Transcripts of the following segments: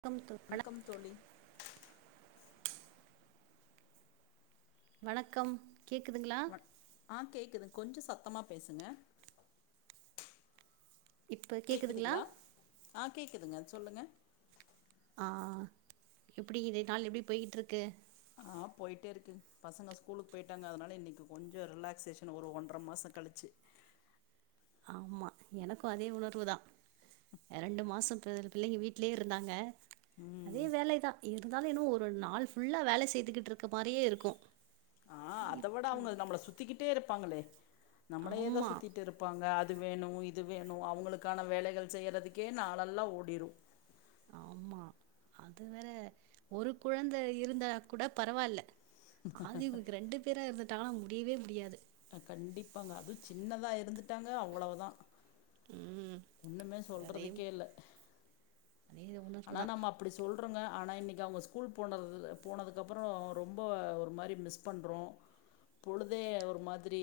வணக்கம் தோ வண வணக்கம் தோழி வணக்கம் கேக்துங்களா வண் ஆ கேட்குதுங்க கொஞ்ச சத்தமா பேசுங்க இப்போ கேட்குதுங்களா கேக்குதுங்களா ஆ கேக்குதுங்க சொல்லுங்க ஆ எப்டி இது நாள் எப்டி போயிட்ருக்கு ஆ போயிட்டே இருக்குது பசங்க ஸ்கூலுக்கு போயிட்டாங்க அதனா இன்னைக்கு கொஞ்ச ரிலாக்சேஷன் ஒரு ஒன்ற மாச கழிச்சி ஆமா எனக்கு அதே உணர்வு தா அ ரெண்டு மாச [unintelligible] பிள்ளைங்க வீட்லயே இருந்தாங்க அதே ம் வேலைதா இரு இருந்தாலு இன்னு ஒரு நாள் ஃபுல்லா வேல செய்துகிட்ருக்க மாரியே இருக்கு ஆ அத விட அவுங்க நம்மள சுத்திக்கிட்டே இருப்பாங்களே நம்மளேயே தா ஆமாம் சுத்திட்டு இருப்பாங்க அ அது வேணு இது வேணு அவுங்களுக்கான வேலைகள் செய்யறதுக்கே நாளல்லா ஓடிரு ஆமா அது வேற ஒரு குழந்த இருந்தா கூட பரவால்ல ஆதிவுக்கு ரெண்டு பேரா இருந்துட்டாலா முடியவே முடியாது அ கண்டிப்பாங்க அது சின்னதா இருந்துட்டாங்க அவ்வளவுதா ம் ஒண்ணுமே அதே சொல்றதுக்கே இல்ல அதே உணர்வு ஆனா தான் நம்ம அப்டி சொல்றோங்க ஆனால் இன்னைக்கு அவங்க ஸ்கூல் போனது போனதுக்கப்புறம் ரொம்ப ஒரு மாரி மிஸ் ப பண்றோம் பொழுதே ஒரு மாதிரி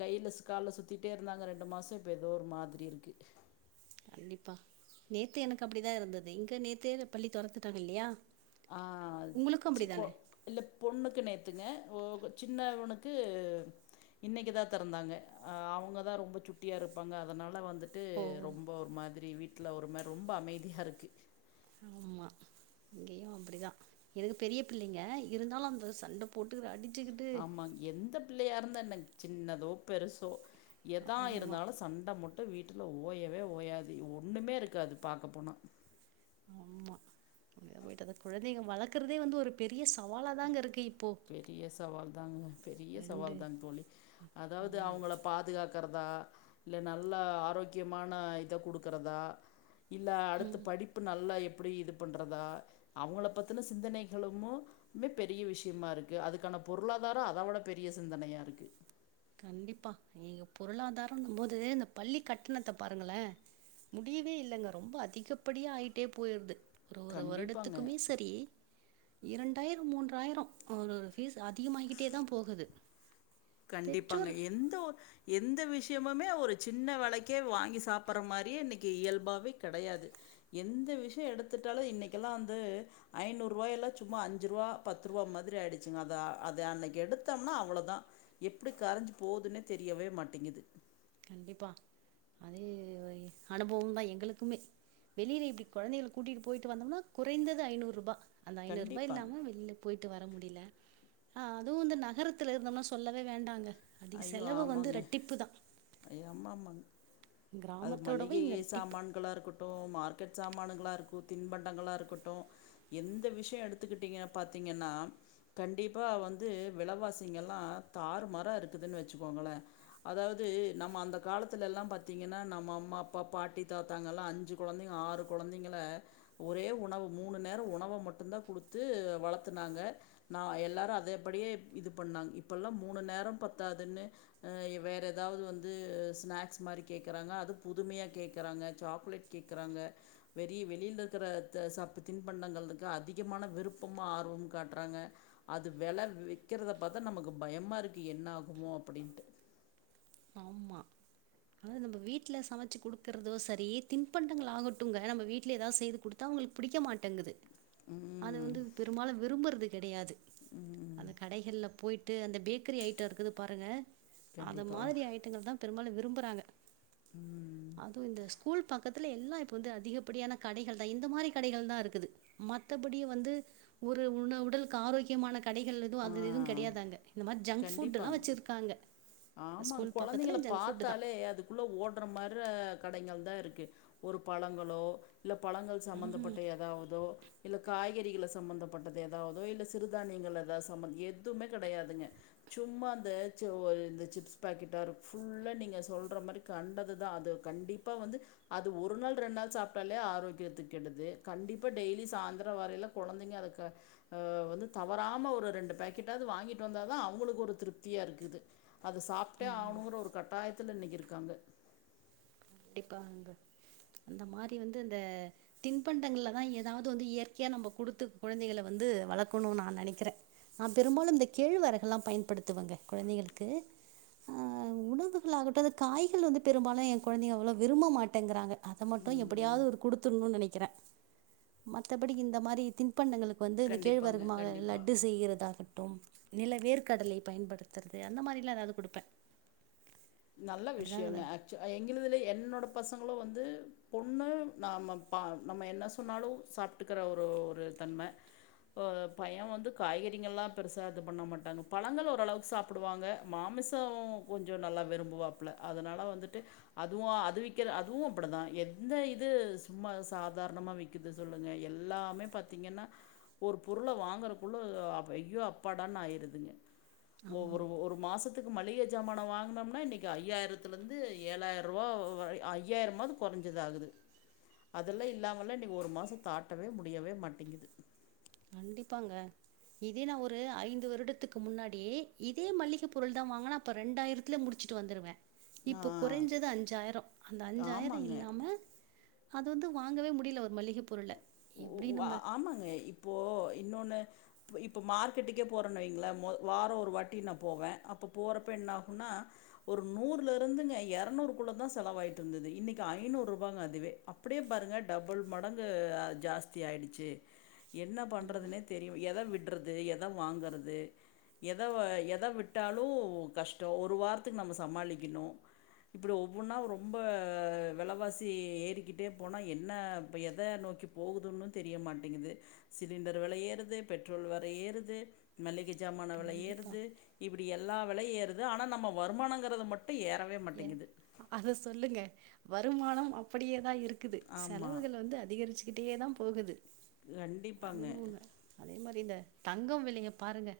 கையில சிக் கால்ல சுத்திட்டே இருந்தாங்க ரெண்டு மாசம் இப்ப ஏதோ ஒரு மாதிரி இருக்கு கண்டிப்பா நேத்து எனக்கு அப்படிதான் இருந்தது இங்க நேத்தே பள்ளி துரத்துட்டாங்க இல்லையா ஆ உங்களுக்கும் சிக்கோ அப்படிதானே இல்ல பொண்ணுக்கு நேத்துங்க ஓ சின்னவனுக்கு இன்னைக்கு தான் திறந்தாங்க அவுங்க தான் ரொம்ப சு ட்டியா இருப்பாங்க அதனால் வந்துட்டு ஓ ரொம்ப ஒரு மாரி வீட்டில் ஒரு மாரி ரொம்ப அமைதியா இருக்கு ஆமா இங்கேயும் அப்டி தான் என்னது பெரிய பிள்ளங்க இருந்தாலும் அந்த சண்ட போட்டுக்கிற அடிச்சுக்கிட்டு ஆமாங்க எந்த பிள்ளையா இருந்தா என்னங்க சின்னதோ பெருசோ எதா ஆமா இருந்தாலும் சண்ட மட் டு வீட்ல ஓயவே ஓயாது ஒன்னுமே இருக்காது பாக்க போனா ஆமா உயிர போயிட்டத கொழந்தங்க வளக்கறதே வந்து ஒரு பெரிய சவாலா தாங்க இருக்கு இப்போ பெரிய சவால் தாங்க பெரிய ரெண்டு சவால் தாங்க தோழி அதாவ்து ஆமா அவுங்கள பாதுகாக்கிறதா இல்ல நல்ல ஆரோக்கியமான இத குடுக்குறதா இல்ல அடுத்து படிப் பு நல்லா எப்டி இது பண்றதா அவுங்கள பத்தின சிந்தனைகளுமோ மே பெரிய விஷ் யமா இருக்கு அதுக்கான பொருளாதாரம் அத விட பெரிய சிந்தனையா இருக்கு கண்டிப்பா நீங்க பொருளாதாரம்னும் போது இந்த பள்ளி கட்டணத்த பாருங்களேன் முடியவே இல்லங்க ரொம்ப அதிகப்படியா ஆயிட்டே போயிருது ஒரு ஒரு கண்டிப்பாங்க. வருடத்துக்குமே சரி இரண்டாயிரம் மூன்றாயிரம் ஒரு ஃபீஸ் அதிகமாகிட்டே தான் போகுது கண்டிப்பாங்க பெற்றோர் எந்த எந்த விஷயமுமே ஒரு சின்ன வெலைக்கே வாங்கி சாப்ட்ற மாரியே இன்னக்கு இயல்பாவே கடையாது எந்த விஷயம் எடுத்துட்டாலும் இன்னைக்கெல்லாம் வந்து ஐநூரூவாயல்லாம் சும்மா அஞ்சு ரூவா பத்துருவா மாரி ஆயிடுச்சுங்க அத அது அன்னைக்கு எடுத்தம்னா அவ்ளோதான் எப்டி கரஞ்சி போதுன்னே தெரியவே மாட்டேங்குது கண்டிப்பா அதே அனுபவம் தான் எங்களுக்குமே வெளில இப்டி கொழந்தைகள கூட்டிட்டு போய்ட்டு வந்தோம் குறைந்தது ஐநூறுரூபா அந்த ஐநூறு ரூபா கண்டிப்பாங்க. இல்லாம வெள்ல போயிட்டு வர முடியல ஆ அதுவும் இந்த நகரத்துல இருந்தோம்னா சொல்லவே வேண்டாங்க அன்னிக்கு செலவு வந்து ரெட்டிப்பு தான் எம்மா எம்மாங்க அது கிராமத்தோடவு மளிகை இங்க ரெட்டிப்பு சாமான்களா இருக்கட் டும் மார்க்கெட் சாமானுங்களா இருக்கும் தின்பண்டங்களா இருக்கட்டும் எந்த விஷயம் எடுத்துக்கிட்டீங்க பாத்தீங்கன்னா கண்டிப்பா வந்து விலவாசிங்க எல்லாம் தாறு மாறா இருக்குதுன்னு வச்சுக்கோங்களேன் அதாவது நம்ம அந்த காலத்துல எல்லாம் பாத்தீங்கன்னா நம்ம அம்மா அப்பா பாட்டி தாத்தாங்கல்லாம் அஞ்சு கொழந்தைங்க ஆறு கொழந்தைங்கள ஒரே உணவு மூணு நேரோ உணவ மட்டு தா குடுத்து வளத்துனாங்க நா எல்லாரு அதேபடியே இது பண்ணாங்க இப்பலா மூணு நேரோ பத்தாதுன்னு வேற ஏதாவ்து வந்து ஸ்நாக்ஸ் மாரி கேக்குறாங்க அது புதுமையா கேக்குறாங்க சாக்லேட் கேக்குறாங்க வெளி வெளியில இருக்கிற சப்பு தின்பண்டங்களுக்கு அதிகமான விருப்பமு ஆர்வமு காட்றாங்க அது வெல விக்கிறத பாத்தா நமக்கு பயமா இருக்கு என்ன ஆகுமோ அப்படின்ட்டு ஆமா அதாது நம்ப வீட்ல சமைச்சு குடுக்குறதோ செரி தின்பண்டங்கள் ஆகட்டுங்க நம்ம வீட்ல எதா செய்து குடுத் தா அவுங்குளுக்கு பிடிக்க மாட்டங்குது அத ம் வந்து பெரும்பாலு விரும்றது கிடையாது ம் அந்த கடைகள்ல போயிட்டு அந்த பேக்கரி ஐட்டோ இருக்குது பாருங்க அது கண்டிப் மாதிரி ஐட்டங்கள் தா பெரும்பாலு விரும்புறாங்க ம் அதுவு இந்த ஸ்கூல் கூல் பக்கத்துல எல்லா இப்போ வந்து அதிகப்படியான கடைகள் தா இந்த மாரி கடைகள் தா இருக்குது மத்தபடி வந்து ஒரு உண உடலுக்கு ஆரோக்கியமான கடைகள் எதுவு ஆ அது எதுவு கெடையாது அங்க இந்த மாரி ஜங்க் ஃபுட்டுலா வச்சிருக்காங்க ஆமாங் ஸ்கூல் பக்கத்துல கொழந்தைகள ஜங்க் ஃபுட் தான். பாத்தாலே அது உள்ள ஓட்ற மாரி கடைகள் தா இருக்கு ஒரு பழங்களோ இல்ல பழங்கள் சம்மந்தப்பட்ட எதாவ்தோ இல்ல காய்கறிகள சம்மந்தப்பட்டது எதாவ்தோ இல்ல சிறுதானியங்கள் எதாது சம்மந் எதுமே கெடையாதுங்க சும்மா அந்த ச்சோல் இந்த சிப்ஸ் பாக்கெட்டா இருக் ஃபுல்லா நீங்க சொல்ற மாரி கண்டது தா அது கண்டிப் பா வந்து அது ஒரு நாள் ரெண் நாள் சாப்ட்டாலே ஆரோக்கியத்து கெடுது கண்டிப்பா டெய்லி சாய்ந்தரோ வரய்ல கொழந்தங்க அளுக்கு ஆ வந்து தவறாம ஒரு ரெண்டு பாக்கெட்டாது வாங்கிட்டு வந்தா தா அவ அவுங்குளுக்கு ஒரு திருப்தியா இருக்குது அத சாப்ட்டே ஆணுங்குற ஒரு கட்டாயத்துல இன்னைக்கு இருக்காங்க கண்டிப்பாங்க அந்த மாரி வந்து இந்த தின்பண்டங்கள்லதா எதாவது வந்து இயற்கையா நம்ப குடுத்து கொழந்தைகள வந்து வளக்கணு நா நெனைக்கிறே நா பெரும்பாலு இந்த கேழ்வரகுலா பயன்படுத்துவங்க கொழந்தைங்களுக்கு ஆ உணவுகள் ஆகட்டு அந்த காய்கள் வந்து பெரும்பாலு கொழந்தைங்க அவ்ளோ விரும்ப மாட்டேங்குறாங்க அத மட்டு எப்டியாது ஒரு குடுத்துட்னு நெனைக்குறே மத்த படி இந்த மாரி தின்பண்டங்களுக்கு வந்து இந்த கேழ்வரகு கண்டிப்பாங்க மாவுல கண்டிப்பாக லட்டு செய்றதாகட்டு நில வேர்க்கடலை பயன்படுத்துறது அந்த மாரிலா எதாது குடுப்பே நல்ல விஷயங்க ஆக்சு ஆ எங்குளுதுல என்னோட பசங்களு வந்து பொண்ணு நாம பா நம்ம என்ன சொன்னாலு சாப்ட்டுக்குற ஒரு ஒரு தன்ம இப்ப பைய வந்து காய்கறிகள்லா பெருசா இது பண்ண மாட்டாங்க பழங்கள் ஓரளவுக்கு சாப் ப்டுவாங்க மாமிசோ கொஞ்சோ நல்லா விரும்புவாப்பல அதனால வந்துட்டு அதுவா அது விக்கிற அதுவு அப்டிதா எந்த இது சும்மா சாதாரணமா விக் கிது சொல்லுங்க எல்லாமே பாத்தீங்கன்னா ஒரு பொருள வாங்குறக்குள்ள ஐயோ அப்பாடான்னு ஆயிருதுங்க ஆமா ஒரு ஒரு மாசத்துக்கு மல்லிக ஜாமான வாங்னோம்னா இன்னைக்கு ஐயாயிரத்துலருந்து ஏழாயிர்ருவா வ அ ஐயாயிரமாது குறைஞ்சது ஆகுது அதெல்லா இல்லாமலே இன்னைக்கு ஒரு மாசோ தாண்டவே முடியவே மாட்டிகிது கண்டிப்பாங்க இதே நா ஒரு ஐந்து வருடத்துக்கு முன்னாடி இதே மள்ளிக பொருள் தா வாங்குனா அப்ப ரெண்டாயிரத்துல முடிச்சுட்டு வந்துடுவே ஆ இப்ப குறைஞ்சது அஞ்சாயிரோ அந்த அஞ்சாயிரோ ஆமாங்க இல்லாம அது வந்து வாங்கவே முடில ஒரு மல்லிக பொருள எப்டி நம்ப ஆமாங்க இப்போ இன்னொன்னு இப்ப இப்ப மார்க்கெட்டுக்கே போறன் வைங்களே வாரோ ஒரு வாட்டி நா போவே அப்ப போறப்ப என்ன ஆகுனா ஒரு நூறுலருந்துங்க எரநூறுக்குள்ள தா செலவாய்ட்டு இருந்தது இன்னைக்கு ஐநூற்ருபாங்க அதுவே அப் ப்டியே பாருங்க டபுள் மடங் இது ஜாஸ்தி ஆய்டுச்சு என்ன பண்றதுனே தெரி எத விட் றது எத வாங்கறது எத எத விட்டாலு கஷ்டோ ஒரு வாரத்துக்கு நம்ம சமாளிக்கணு அப்றோ ஒவ்வொன்னா ரொம்ப வெலைவாசி ஏறிக்கிட்டே போனா என்ன இப்ப எத நோக்கி போகுதுன்னு தெரியமாட்டிகுது சிலிண்டர் வெல ஏறுது பெட்ரோல் வேர ஏறுது மளிக ஜாமானா வெல கண்டிப்பா. ஏறுது இப்டி எல்லா வெலையு ஏறுது ஆனா நம்ம வருமானங்கறது மட்டு ஏறவே எ மாட்டிகுது அத சொல்லுங்க வருமானோ அப்டியேதா இருக் குது ஆமாம் செலவுகள் வந்து அதிகரிச்சுக்கிட்டே தா போகுது கண்டிப்பாங்க அதுவு ஒண்ணு அதே மாரி இந்த தங்கம் விலைய பாருங்க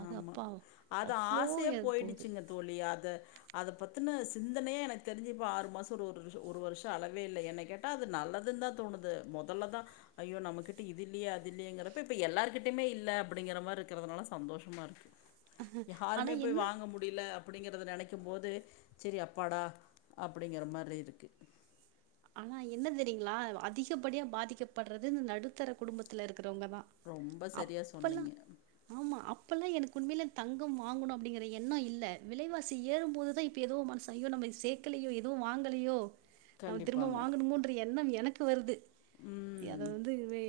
அது ஆமா. அப்பா அது அவ்ளோ ஆசையா ஏறது போது போயிடுச்சுங்க தோழி அத அத பத்துன சிந்தனைய எனக்கு தெருஞ்சு இப்ப ஆறு மாசோ ஒரு ஒரு வருஷோ ஒரு வருஷோ அளவே இல்ல என்ன கேட் டா அது நல்லதுன் தா தோணுது மொதல்ல தா ஐயோ நம்மகிட்ட இது இல்லயே அது இல்லயேங்கிறப்ப இப்ப எல்லார்கிட்டயுமே இல்ல அப்டிங்கிற மாரி இருக்கறதுனால சந்தோஷமா இருக்கு ஆனா யாருமே போய் என்ன வாங்க மு முடீல அப்பிடிங்கிறத நெனைக்கு போது செரி அப்பாடா அப்பிடிங்கிற மாரி இருக்கு ஆனா என்ன தெரியுங்களா அதிகப்படியா பாதிக்கப்பட்றது இந்த நடுத்தர குடும்பத்துல இருக்கறவங்க தா ரொம்ப சரியா சொன்னிங்க ஆமா அப்பல்லா எனக்கு உண்மையிலே தங்கம் வாங்கணு அப்டிங்கிற எண்ணோ இல்ல விலைவாசி ஏறும்போதுதா எதோ மனசு அய்யோ நம்மய சேக்கலயோ எதுவு வாங்கலயோ நம்ம திரும்ப கண்டிப்பாங்க. வாங்கணுமோன்ற எண்ணம் எனக்கு வருது அத ம். வந்து வே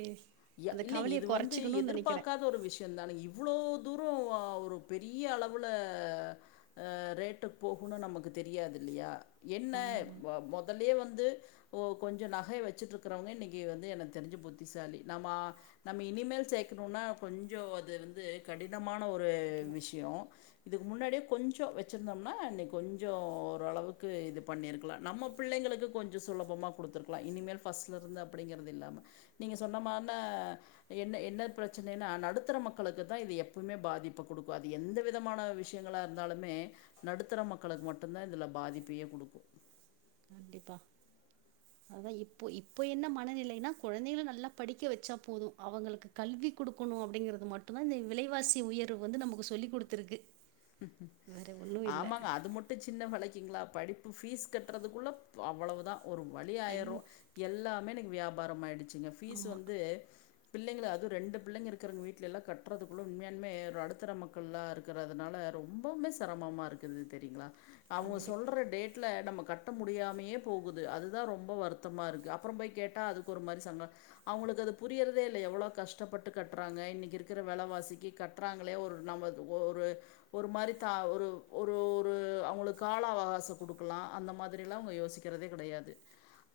ய அந்த இல்லைங்க. கவலய வந்து கொறச்சுக்கணுனுன் நெனைக்கிறே எதிர்பார்க்காத இது ஒரு விஷயோந்தான இவ்ளோ தூரோ ஒரு பெரிய அளவுல அ ரேட்டு போகுனு நமக்கு தெரியாதில்லயா என்ன ஆமா வா மொதல்லயே வந்து ஓ கொஞ்சொ நகைய வச்சுட்ருக்கறவங்க இன்னக்கி வந்து எனக்கு தெருஞ்சு புத்திசாலி நமா நம்ம இனிமேல் சேக்கணுனா கொஞ்சோ அது வந்து கடினமான ஒரு அப்படிதான் விஷ்யோ இதுக்கு முன்னாடியே கொஞ்சோ வச்சுருந்தோம்னா இன்னிக் கொஞ்சோ ஓரளவுக்கு இது பண்ணிருக்கலா நம்ம பிள்ளைகளுக்கு கொஞ்சோ சுலபமா குடுத்துருக்லா இனிமேல் ஃபஸ்ட்ல இருந்து அப்டிங்கிறது இல்லாம நீங்க சொன் னமான என்ன என்ன பிரச்சனைன்னா நடுத்தர மக்களுக்கு தா இது எப்பமே பாதிப்பு குடுக்கு அது எந்த விதமான விஷ் விஷ்யங்களா இருந்தாலுமே நடுத்தர மக்களுக்கு மட்டுந்தா இதுல பாதிப்பையே குடுக்கு கண்டிப்பா அதா இப்போ இப்ப என்ன மனநிலைன்னா குழந்தைகள நல்லா படிக்க வச்சா போது அவங்களுக்கு கல்வி குடுக்கணு அப்டிங்கிறது மட்டுந்தா இந்த விலைவாசி உயர்வு வந்து நமக்கு சொல்லி குடுத்துருக்கு வேற ஒன்னு இல்ல ஆமாங்க அது மட் ட்டு சின்ன வளைக்கிங்ளா படிப்பு பீஸ் கட்டுறதுக்குள்ள அவ்வளவுதா ஒரு வழி ஆய்ரு ஐயோ எல்லாமே இன்னைக் வியாபாரம் ஆய்டுச்சுங்க ஃபீஸ் ஆமா வந்து பிள்ளைங்கள அது ரெண்டு பிள்ளைங்க இருக்குறவங்க வீட்லல்லா கட்டுறதுக்குள்ள உண்மையான்மே ஒரு நடுத்தர மக்கள்லா இருக்கறதுனால ரொம்பமே செரமமா இருக்குது தெரிங்ளா அவுங்க கண்டிப்பா சொல்ற டேட் ல நம்ம கட்ட முடியாமயே போகுது அதுதா ரொம்ப வருத்தமா இருக்கு அப்றோ போய் கேட்டா அதுக்கு ஒரு மாரி சங்க அவுங்களுக்கு அது புரியறதே இல்ல எவளோ கஷ்டப்பட்டு கட்றாங்க இன்னைக் இருக்கற வெலவாசிக்கி கட் கட்றாங்ளே ஒரு நமது ஒரு ஒரு மாரி தா ஒரு ஒரு ஒரு அவங்களுக் கால அவகாசோ குடுக்கலா அந்த மாதிரிலா அவங்க யோசிக் கிறதே கெடையாது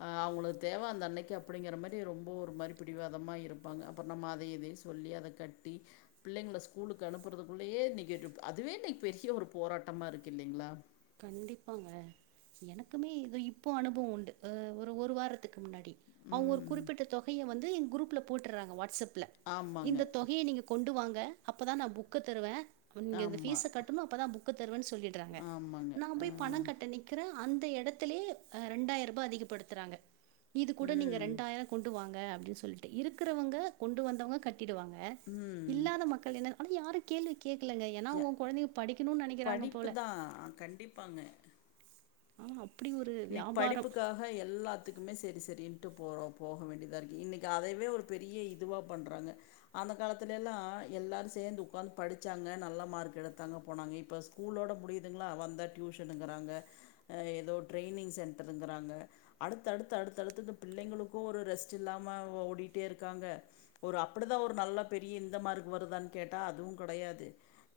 ஆ அவங்களுக்கு தேவ அந்த அன்னைக்கு அப்டிங்குற மாரி ரொம்போ ஒரு மாரி பிடிவாதமா இருப்பாங்க அப்றோ நம்ம அதையு இதையு ச் சொல்லி அத கட்டி பிள்ளைங்கள ஸ்கூலுக்கு அனுப்புறதுக்குள்ளயே நி கேட்டுட்டா அதுவே இன்னைக் பெரிய ஒரு போராட்டமா இருக்கு இல்லைங்களா கண்டிப்பாங்க எனக்குமே இதோ இப்போ அனுபவ உண்டு அ ஒரு ஒரு வாரத்துக்கு முன்னாடி அவங்க ஒரு ம். குறிப்பிட்ட தொகைய வந்து எ குரூப்ல போட்டுறாங்க வாட்ஸ்அப்ல ஆமாங்க. இந்த தொகைய நீங்க கொண்டு வாங்க அப்ப தா நா புக்க தருவே நிங்க இது ஆமா. ஃபீஸ கட்டணு அப்பதா புக்க தருவன் சொல்லிட்றாங்க ஆமாங்க. நா ஆ. போய் பண கட்ட நி குறே அந்த எடத்திலேயே அ ரெண்டாயரூபா அதிகப்படுத்துறாங்க இது கூட நீங்க ம். ரெண்டாயிர கொண்டு வாங்க அப்டி சொல்ட்டு இருக்குறவங்க கொண்டு வந்தவங்க கட்டிடுவாங்க ம் இல்லாத மக்கள் என்ன ஆனா யாரு கேள்வி கேக்குலங்க ஏன்னா அவங்க கொழந்தைங்க படிக்கணு நெனைக்கிறாங்க படிப்பு போல தான் கண்டிப்பாங்க ஆனா அப்படி ஒரு இன்னைக் வியாபாரம் படிப்புக்கா க எல்லாத்துக்குமே செரி செரின்ட்டு போறோ போக வேண்டியதா இருக்கு இன்னிக்கு அதைவே ஒரு பெரிய இதுவா பண்றாங்க அந்த காலத்துல எல்லா எல்லாரு சேந்து உக்காந்து படிச்சாங்க நல்ல மார்க் எடுத்தாங்க போனாங்க இப்பஸ் கூலோட முடியுதுங்களா வந்தா டியூஷனுங்குறாங்க அ எதோ ட்ரைெயனிங் சென்டருங்குறாங்க அடுத்து அடுத்து அடுத்து அடுத்து இந்த பிள்ளைங்களுக்கு ஒரு ரெஸ்ட் இல்லாம ஓடிட்டே இருக்காங்க ஒரு அப்டிதா ஒரு நல்ல பெரிய இந்த மார்க்கு வருதான் கேட்டா அதுவு கெடையாது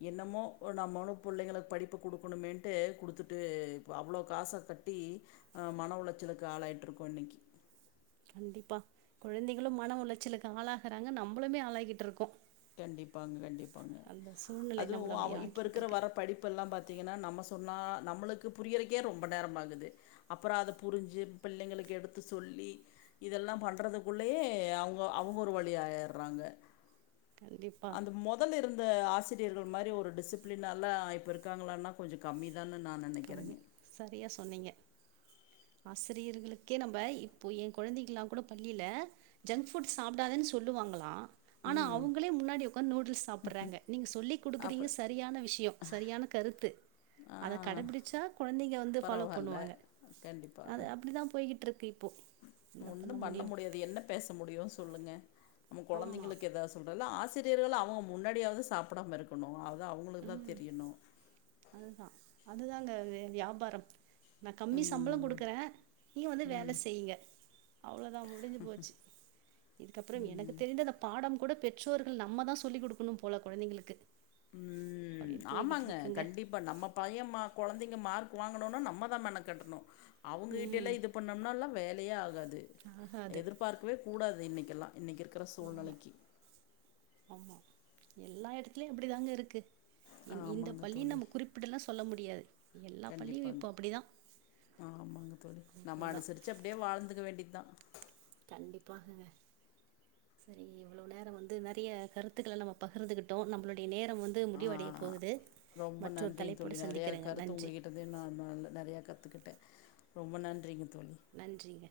என்னமோ நம்மோனோ புள்ளைங்கள படிப்பு குடுக்கணுமேன்ட்டு குடுத்துட்டு இப்போ அவ்ளோ காச கட் டி அ மன உளச்சலுக்கு ஆளாய்ட்டுருக்கோ இன்னைக்கி கண்டிப்பா குழந்தைகளு மன உளைச்சலுக்கு ஆளாகறாங்க நம்பளுமே ஆளாய்கிட்ருக்கோ கண்டிப்பாங்க கண்டிப்பாங்க சூழ்நிலை அதுவு நம்மள அப்படி அவ இப்ப ஆக்கிட்டு இருக்குற இருக்கு. வர படிப் பெல்லா பாத்தீங்கன்னா நம்ம சொன்னா நம்மளுக்கு புரியறக்கே ரொம்ப நேரம் ஆகுது அப்பறோ அத புரிஞ்சி பிள்ளைங்களுக்கு எடுத்து சொல்லி இதெல்லா பண்ணுறதுக்குள்ளயே அவங்க அவங்க ஒரு வழி ஆயிர்றாங்க கண்டிப்பா அந்த மொதல் இருந்த ஆசிரியர்கள் மாரி ஒரு டிசிப்ளின்னால்லா இப்ப இருக்காங்களான்னா கொஞ்ச‌கம்மி தான்னு நா கம்மி. நெனைக்கிறேங்க சரியா சொன்னீங்க ஆசிரியர்களுக்கே நம்ப இப்போ எ கொழந்தைகள்லா கூட பள்ளில ஜங்க் ஃபுட் சாப்டாதன் சொல்லுவாங்களா ஆனா ம் அவங்களே முன்னாடி உக்காந் நூடுல்ஸ் சாப்புட்றாங்க நீங்க் சொல்லி் குடுக்குறீங்க அப்புறோ சரியான விஷயோ சரியான கருத்து ஆ கடபிடிச்சா கொழந்தைங்க வந்து ஃபாலோ பரவால்ல பண்ணுவாங்க கண்டிப்பா அது அப்டிதா போய்கிட்ருக்கு பொ ஒன்னு பண்ண முடியாது என்ன பேச முடியு சொல்லுங்க நம்ம ஆமா. கொழந்தைங்களுக்கு எதாஸ் சொல்றல்ல ஆசிரியர்கள் அவங்க முன்னாடியாவது சாப்டாம இருக்கணு அது அவங்களுக்கா ம் தெரியணு அதுதா அதுதாங்க வே வியாபாரம் நா கம்மி சம்பள ம் கொடுக்குறே நீ வந்து வேல ம் செய்யுங்க அவ்ளோதா மு டுஞ்சு போச்சு இதுக்கப்றோ எனக்கு தெரிந்து அந்த பாடம் கூட பெற்றோர்கள் நம்ம தா சொல்லி் குடுக்கணு போல கொழந்தைங்களுக்கு ம் அப்டின்னு போய்கிட்டு ஆமாங்க இருக்குங்க கண்டிப் பா நம்ம பைய மா கொழந்தைங்க மார்க் வாங்கணுனா நம்ம தா மென கட்டணு அவங்க கிட்டேல்லா ம் இது பண்ணுனால்லா வேலையே ஆகாது ஆகாது எதிர்பார்க் கவே கூடாது இன்னிக்கெல்லா இன்னிக்கு இருக்குற சூழ்நெலைக்கி ஆமா எல்லா எடத்துலயு இப்டிதாங்க இருக்கு இந் இந்த ஆமாங்க பள்ளிய தோழி நம்ம குறிப்பிடுல்லா சொல்ல முடியாது எல்லா பள்ளியு கண்டிப்பாங்க இப்போ அப்டிதா ஆ ஆமாங்க தோழி நம்ம அவ்ளோதா அனுசரிச் சு அப்டியே வாழ்ந்துக்க வேண்டிதா கண்டிப்பாகங்க சரி இவ்ளோ நேரோ வந்து நறிய கருத்துக்கள நம்ம பஹிர்ந்துக்கிட்டோ நம்மளுடைய நேரம் வந்து ஆ முடிவடைய போகுது ரொம்ப மற்றொரு நன்றிங்க தலைப்போடு தோழி நறையா சந்திக்கிறேங்க கருத்து உங்க நன்றி கிட்ட தே நா நால நெறையா கத்துக்கிட்ட ரொம்ப நன்றிங்க தோழி நன்றிங்க